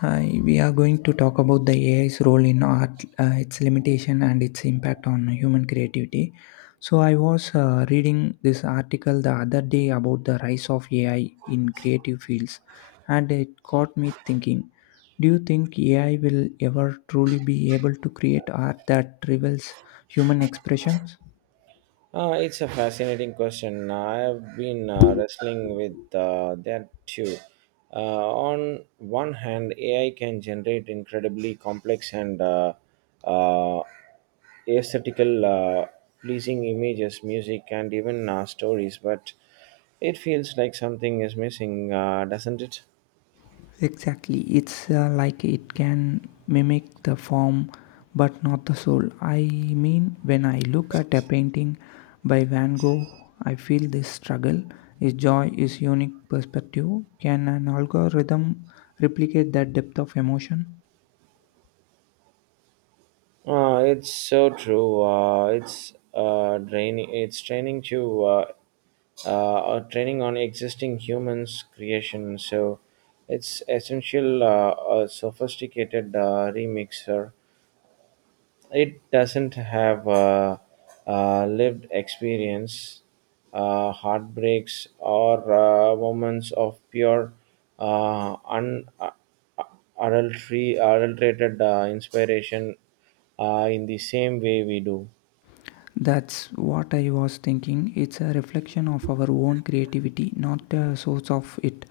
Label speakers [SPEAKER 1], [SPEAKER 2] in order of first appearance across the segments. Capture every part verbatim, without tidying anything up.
[SPEAKER 1] Hi, we are going to talk about the A I's role in art, uh, its limitation, and its impact on human creativity. So, I was uh, reading this article the other day about the rise of A I in creative fields, and it got me thinking, do you think A I will ever truly be able to create art that rivals human expressions?
[SPEAKER 2] Uh, it's a fascinating question. I have been uh, wrestling with uh, that too. Uh, on one hand, A I can generate incredibly complex and uh, uh, aesthetical, uh, pleasing images, music, and even uh, stories, but it feels like something is missing, uh, doesn't it?
[SPEAKER 1] Exactly. It's uh, like it can mimic the form but not the soul. I mean, when I look at a painting by Van Gogh, I feel this struggle, his joy, his unique perspective. Can an algorithm replicate that depth of emotion?
[SPEAKER 2] Uh, it's so true. Uh, it's uh, draining. It's training to uh, uh, uh, Training on existing humans creation. So it's essential, uh, a sophisticated uh, remixer. It doesn't have uh, uh, lived experience, uh, heartbreaks, or uh, moments of pure uh, un- uh, adultery, adulterated uh, inspiration uh, in the same way we do.
[SPEAKER 1] That's what I was thinking. It's a reflection of our own creativity, not a source of it.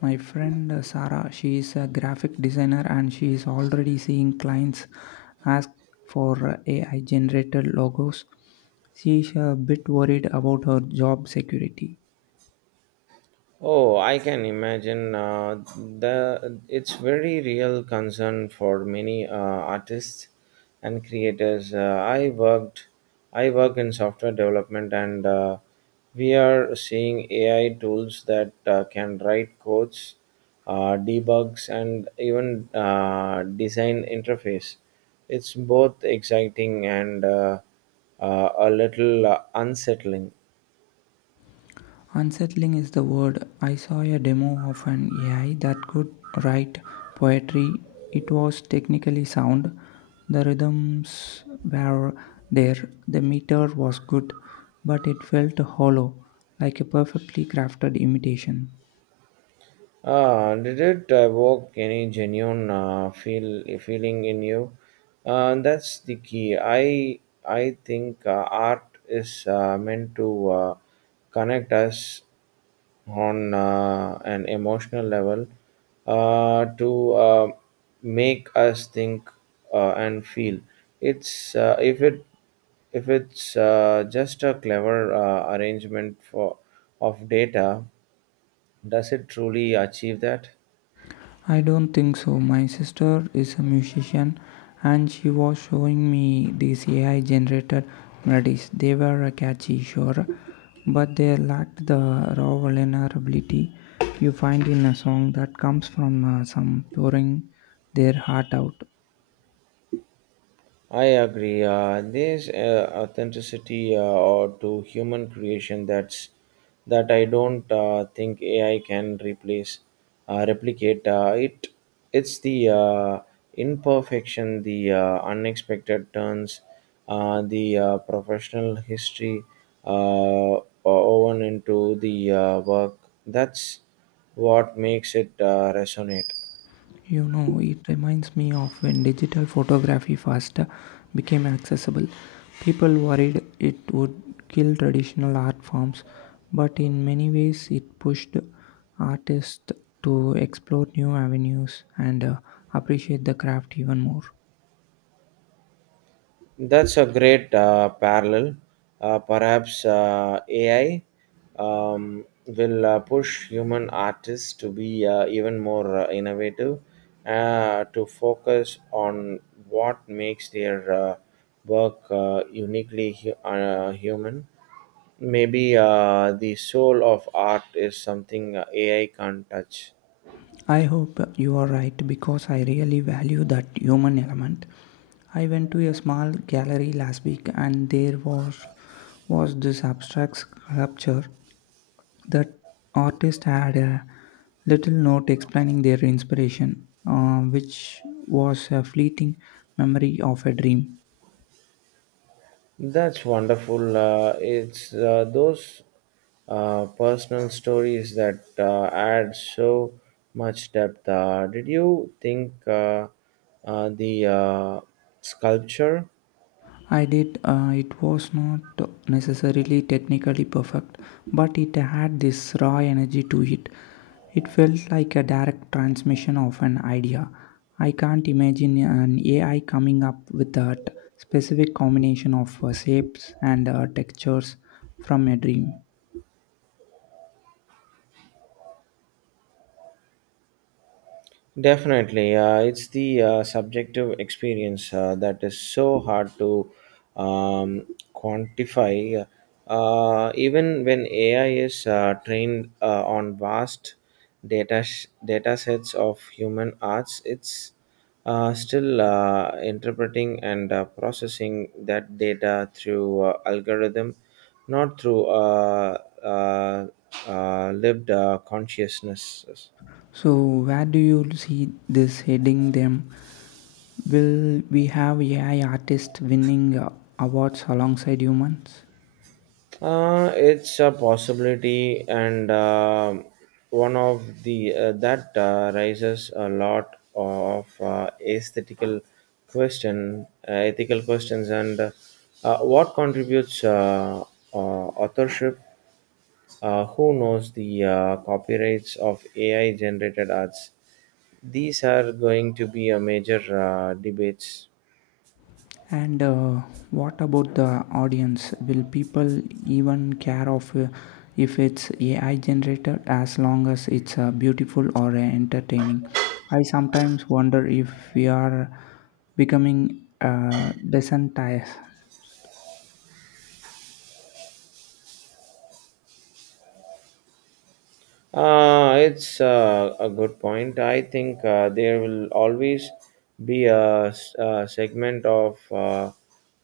[SPEAKER 1] My friend uh, Sarah, she is a graphic designer and she is already seeing clients ask for uh, A I generated logos. She is a bit worried about her job security.
[SPEAKER 2] Oh, I can imagine. Uh, the it's very real concern for many uh, artists and creators. Uh, I worked, I work in software development, and uh, we are seeing A I tools that uh, can write codes, uh, debugs, and even uh, design interface. It's both exciting and uh, uh, a little uh, unsettling.
[SPEAKER 1] Unsettling is the word. I saw a demo of an A I that could write poetry. It was technically sound. The rhythms were there. The meter was good, but it felt hollow, like a perfectly crafted imitation.
[SPEAKER 2] Ah, did it evoke any genuine uh, feel feeling in you? Uh, that's the key. I I think uh, art is uh, meant to uh, connect us on uh, an emotional level, uh, to uh, make us think uh, and feel. It's uh, if it if it's uh, just a clever uh, arrangement for of data, does it truly achieve that?
[SPEAKER 1] I don't think so. My sister is a musician and she was showing me these A I generated melodies. They were uh, catchy, sure, but they lacked the raw vulnerability you find in a song that comes from uh, some pouring their heart out.
[SPEAKER 2] I agree. Uh, there's uh, authenticity uh, or to human creation that's that I don't uh, think A I can replace, uh, replicate. Uh, it it's the uh, imperfection, the uh, unexpected turns, uh, the uh, professional history uh, woven into the uh, work. That's what makes it uh, resonate.
[SPEAKER 1] You know, it reminds me of when digital photography first became accessible. People worried it would kill traditional art forms, but in many ways, it pushed artists to explore new avenues and uh, appreciate the craft even more.
[SPEAKER 2] That's a great uh, parallel. Uh, perhaps uh, A I um, will uh, push human artists to be uh, even more uh, innovative, uh, to focus on what makes their uh, work uh, uniquely hu- uh, human. Maybe uh, the soul of art is something uh, A I can't touch.
[SPEAKER 1] I hope you are right because I really value that human element. I went to a small gallery last week and there was was this abstract sculpture that artist had a little note explaining their inspiration, uh, which was a fleeting memory of a dream.
[SPEAKER 2] That's wonderful. Uh, it's uh, those uh, personal stories that uh, add so much depth. Uh, did you think uh, uh, the uh, sculpture?
[SPEAKER 1] I did, uh, it was not necessarily technically perfect, but it had this raw energy to it. It felt like a direct transmission of an idea. I can't imagine an A I coming up with that specific combination of uh, shapes and uh, textures from a dream.
[SPEAKER 2] Definitely, uh, it's the uh, subjective experience uh, that is so hard to um, quantify. Uh, even when A I is uh, trained uh, on vast data sh- data sets of human arts, it's uh, still uh, interpreting and uh, processing that data through uh, algorithm, not through uh, uh, uh, lived uh, consciousness.
[SPEAKER 1] So where do you see this heading them? Will we have A I artists winning uh, awards alongside humans?
[SPEAKER 2] Uh, it's a possibility, and um one of the uh, that uh, raises a lot of uh, aesthetical question, uh, ethical questions, and uh, uh, what contributes uh, uh, authorship? Uh, who knows the uh, copyrights of A I generated arts? These are going to be a major uh, debates.
[SPEAKER 1] And uh, what about the audience? Will people even care of uh, if it's A I generated as long as it's uh, beautiful or uh, entertaining? I sometimes wonder if we are becoming uh, desensitized.
[SPEAKER 2] Uh, it's uh, a good point. I think uh, there will always be a, s- a segment of uh,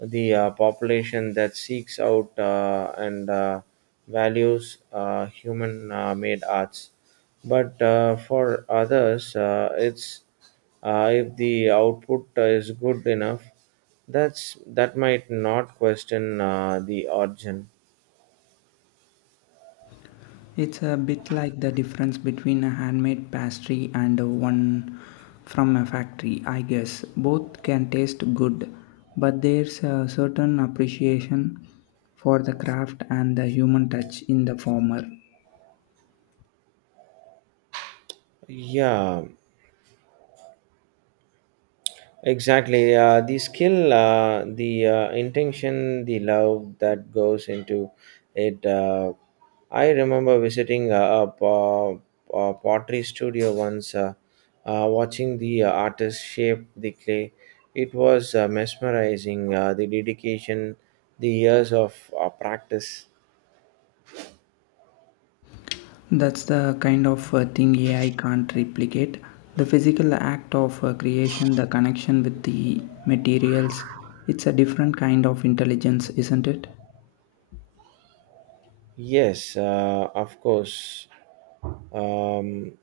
[SPEAKER 2] the uh, population that seeks out uh, and uh, values uh, human uh, made arts. But uh, for others, uh, it's uh, if the output is good enough, that's that might not question uh, the origin.
[SPEAKER 1] It's a bit like the difference between a handmade pastry and one from a factory, I guess. Both can taste good, but there's a certain appreciation for the craft and the human touch in the former.
[SPEAKER 2] Yeah, exactly. Uh, the skill, uh, the uh, intention, the love that goes into it. Uh, I remember visiting a, a, po- a pottery studio once, uh, uh, watching the uh, artist shape the clay. It was uh, mesmerizing, uh, the dedication, the years of uh, practice.
[SPEAKER 1] That's the kind of uh, thing A I can't replicate. The physical act of uh, creation, the connection with the materials, it's a different kind of intelligence, isn't it?
[SPEAKER 2] Yes, uh, of course. Um,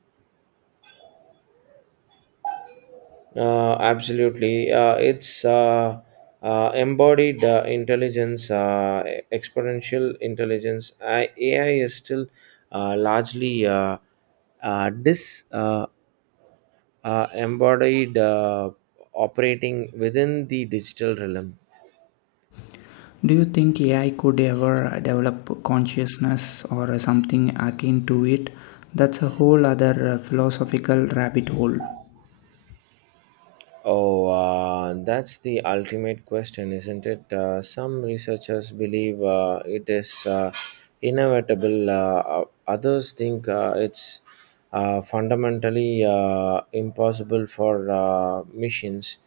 [SPEAKER 2] Uh, absolutely. Uh, it's uh, uh, Embodied uh, intelligence, uh, e- exponential intelligence. I, A I is still uh, largely uh, uh, dis uh, uh, embodied, uh, operating within the digital realm.
[SPEAKER 1] Do you think A I could ever develop consciousness or something akin to it? That's a whole other uh, philosophical rabbit hole.
[SPEAKER 2] Oh, uh, that's the ultimate question, isn't it? Uh, some researchers believe uh, it is uh, inevitable, uh, others think uh, it's uh, fundamentally uh, impossible for uh, machines.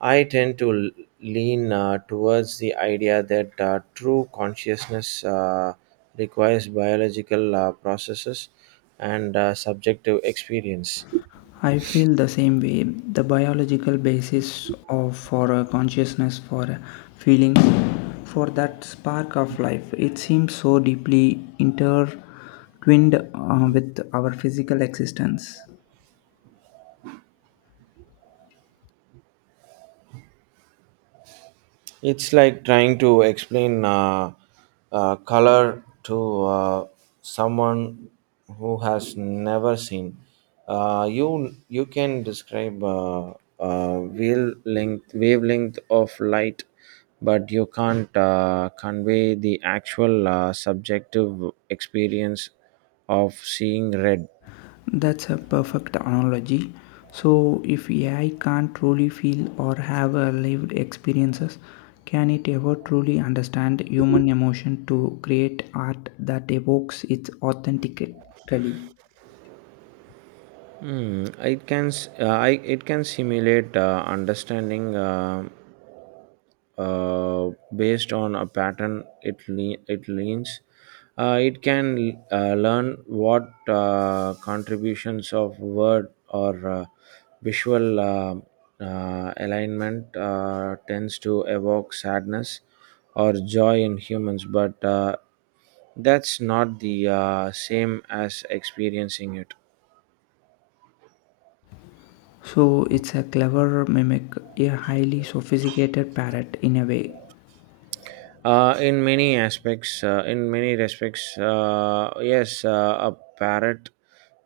[SPEAKER 2] I tend to l- lean uh, towards the idea that uh, true consciousness uh, requires biological uh, processes and uh, subjective experience.
[SPEAKER 1] I feel the same way. The biological basis of for a consciousness, for a feeling, for that spark of life, it seems so deeply intertwined uh, with our physical existence.
[SPEAKER 2] It's like trying to explain uh, uh, color to uh, someone who has never seen. Uh, you you can describe uh, uh, wavelength wavelength of light, but you can't uh, convey the actual uh, subjective experience of seeing red.
[SPEAKER 1] That's a perfect analogy. So, if A I can't truly feel or have a lived experiences, can it ever truly understand human emotion to create art that evokes its authentically?
[SPEAKER 2] Hmm, it can s- uh, I, it can simulate uh, understanding. Uh, uh, based on a pattern it le- it leans. Uh, it can uh, learn what uh, contributions of word or uh, visual uh, uh, alignment uh, tends to evoke sadness or joy in humans, but uh, that's not the uh, same as experiencing it.
[SPEAKER 1] So, it's a clever mimic, a highly sophisticated parrot in a way.
[SPEAKER 2] Uh, in many aspects, uh, in many respects, uh, yes, uh, a parrot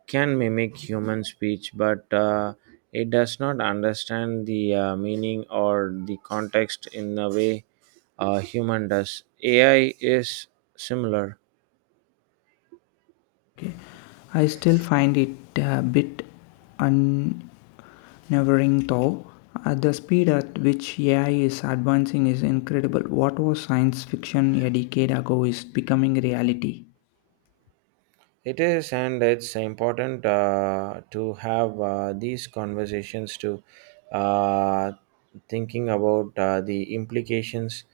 [SPEAKER 2] can mimic human speech, but uh, it does not understand the uh, meaning or the context in a way a human does. A I is similar.
[SPEAKER 1] Okay. I still find it a bit unnerving though. At the speed at which A I is advancing is incredible. What was science fiction a decade ago is becoming reality.
[SPEAKER 2] It is, and it's important uh, to have uh, these conversations to uh, thinking about uh, the implications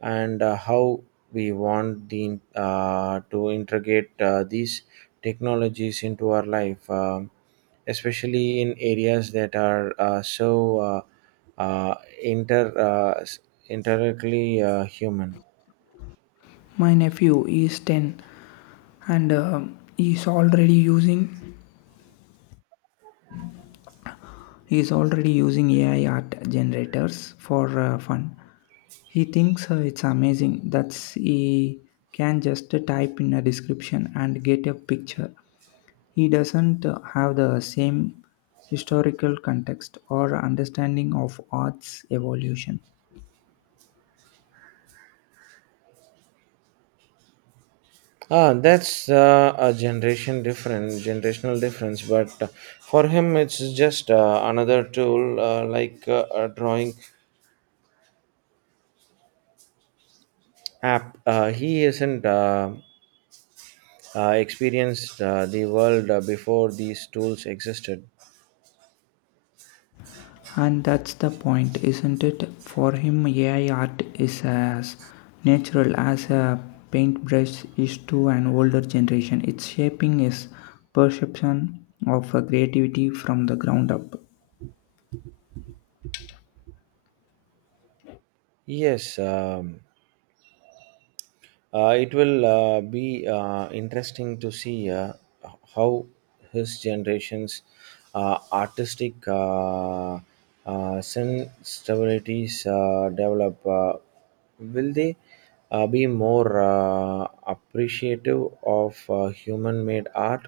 [SPEAKER 2] and uh, how we want the uh, to integrate uh, these technologies into our life, um, especially in areas that are uh, so uh, uh, inter uh, s- inherently uh, human.
[SPEAKER 1] My nephew is ten and um, he's already using he's already using A I art generators for uh, fun. He thinks uh, it's amazing that he can just type in a description and get a picture. He doesn't have the same historical context or understanding of art's evolution.
[SPEAKER 2] Ah, that's uh, a generation difference, generational difference. But uh, for him, it's just uh, another tool uh, like uh, a drawing app. Uh, he isn't uh, uh, experienced uh, the world uh, before these tools existed.
[SPEAKER 1] And that's the point, isn't it? For him, A I art is as natural as a paintbrush is to an older generation. It's shaping his perception of uh, creativity from the ground up.
[SPEAKER 2] Yes. Um, Uh, it will uh, be uh, interesting to see uh, how his generation's uh, artistic uh, uh, sensibilities uh, develop. Uh, will they uh, be more uh, appreciative of uh, human-made art,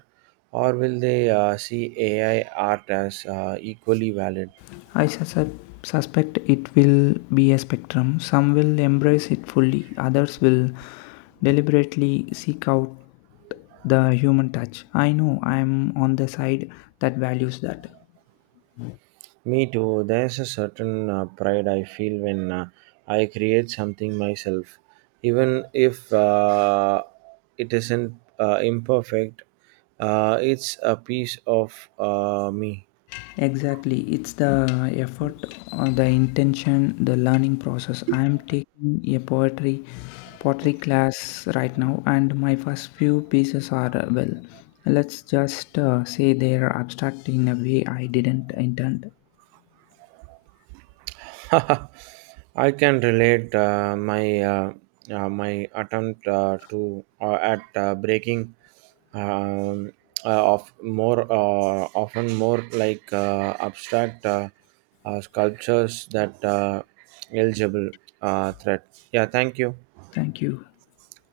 [SPEAKER 2] or will they uh, see A I art as uh, equally valid?
[SPEAKER 1] I sus- suspect it will be a spectrum. Some will embrace it fully, others will deliberately seek out the human touch. I know I am on the side that values that.
[SPEAKER 2] Me too. There's a certain uh, pride I feel when uh, I create something myself, even if uh, it isn't uh, imperfect. Uh, it's a piece of uh, me.
[SPEAKER 1] Exactly, it's the effort, uh, the intention, the learning process. I am taking a poetry pottery class right now, and my first few pieces are uh, well. Let's just uh, say they are abstract in a way I didn't intend.
[SPEAKER 2] I can relate. Uh, my uh, uh, my attempt uh, to uh, at uh, breaking um, uh, of more uh, often more like uh, abstract uh, uh, sculptures that uh, eligible uh, threat. Yeah, thank you.
[SPEAKER 1] Thank you.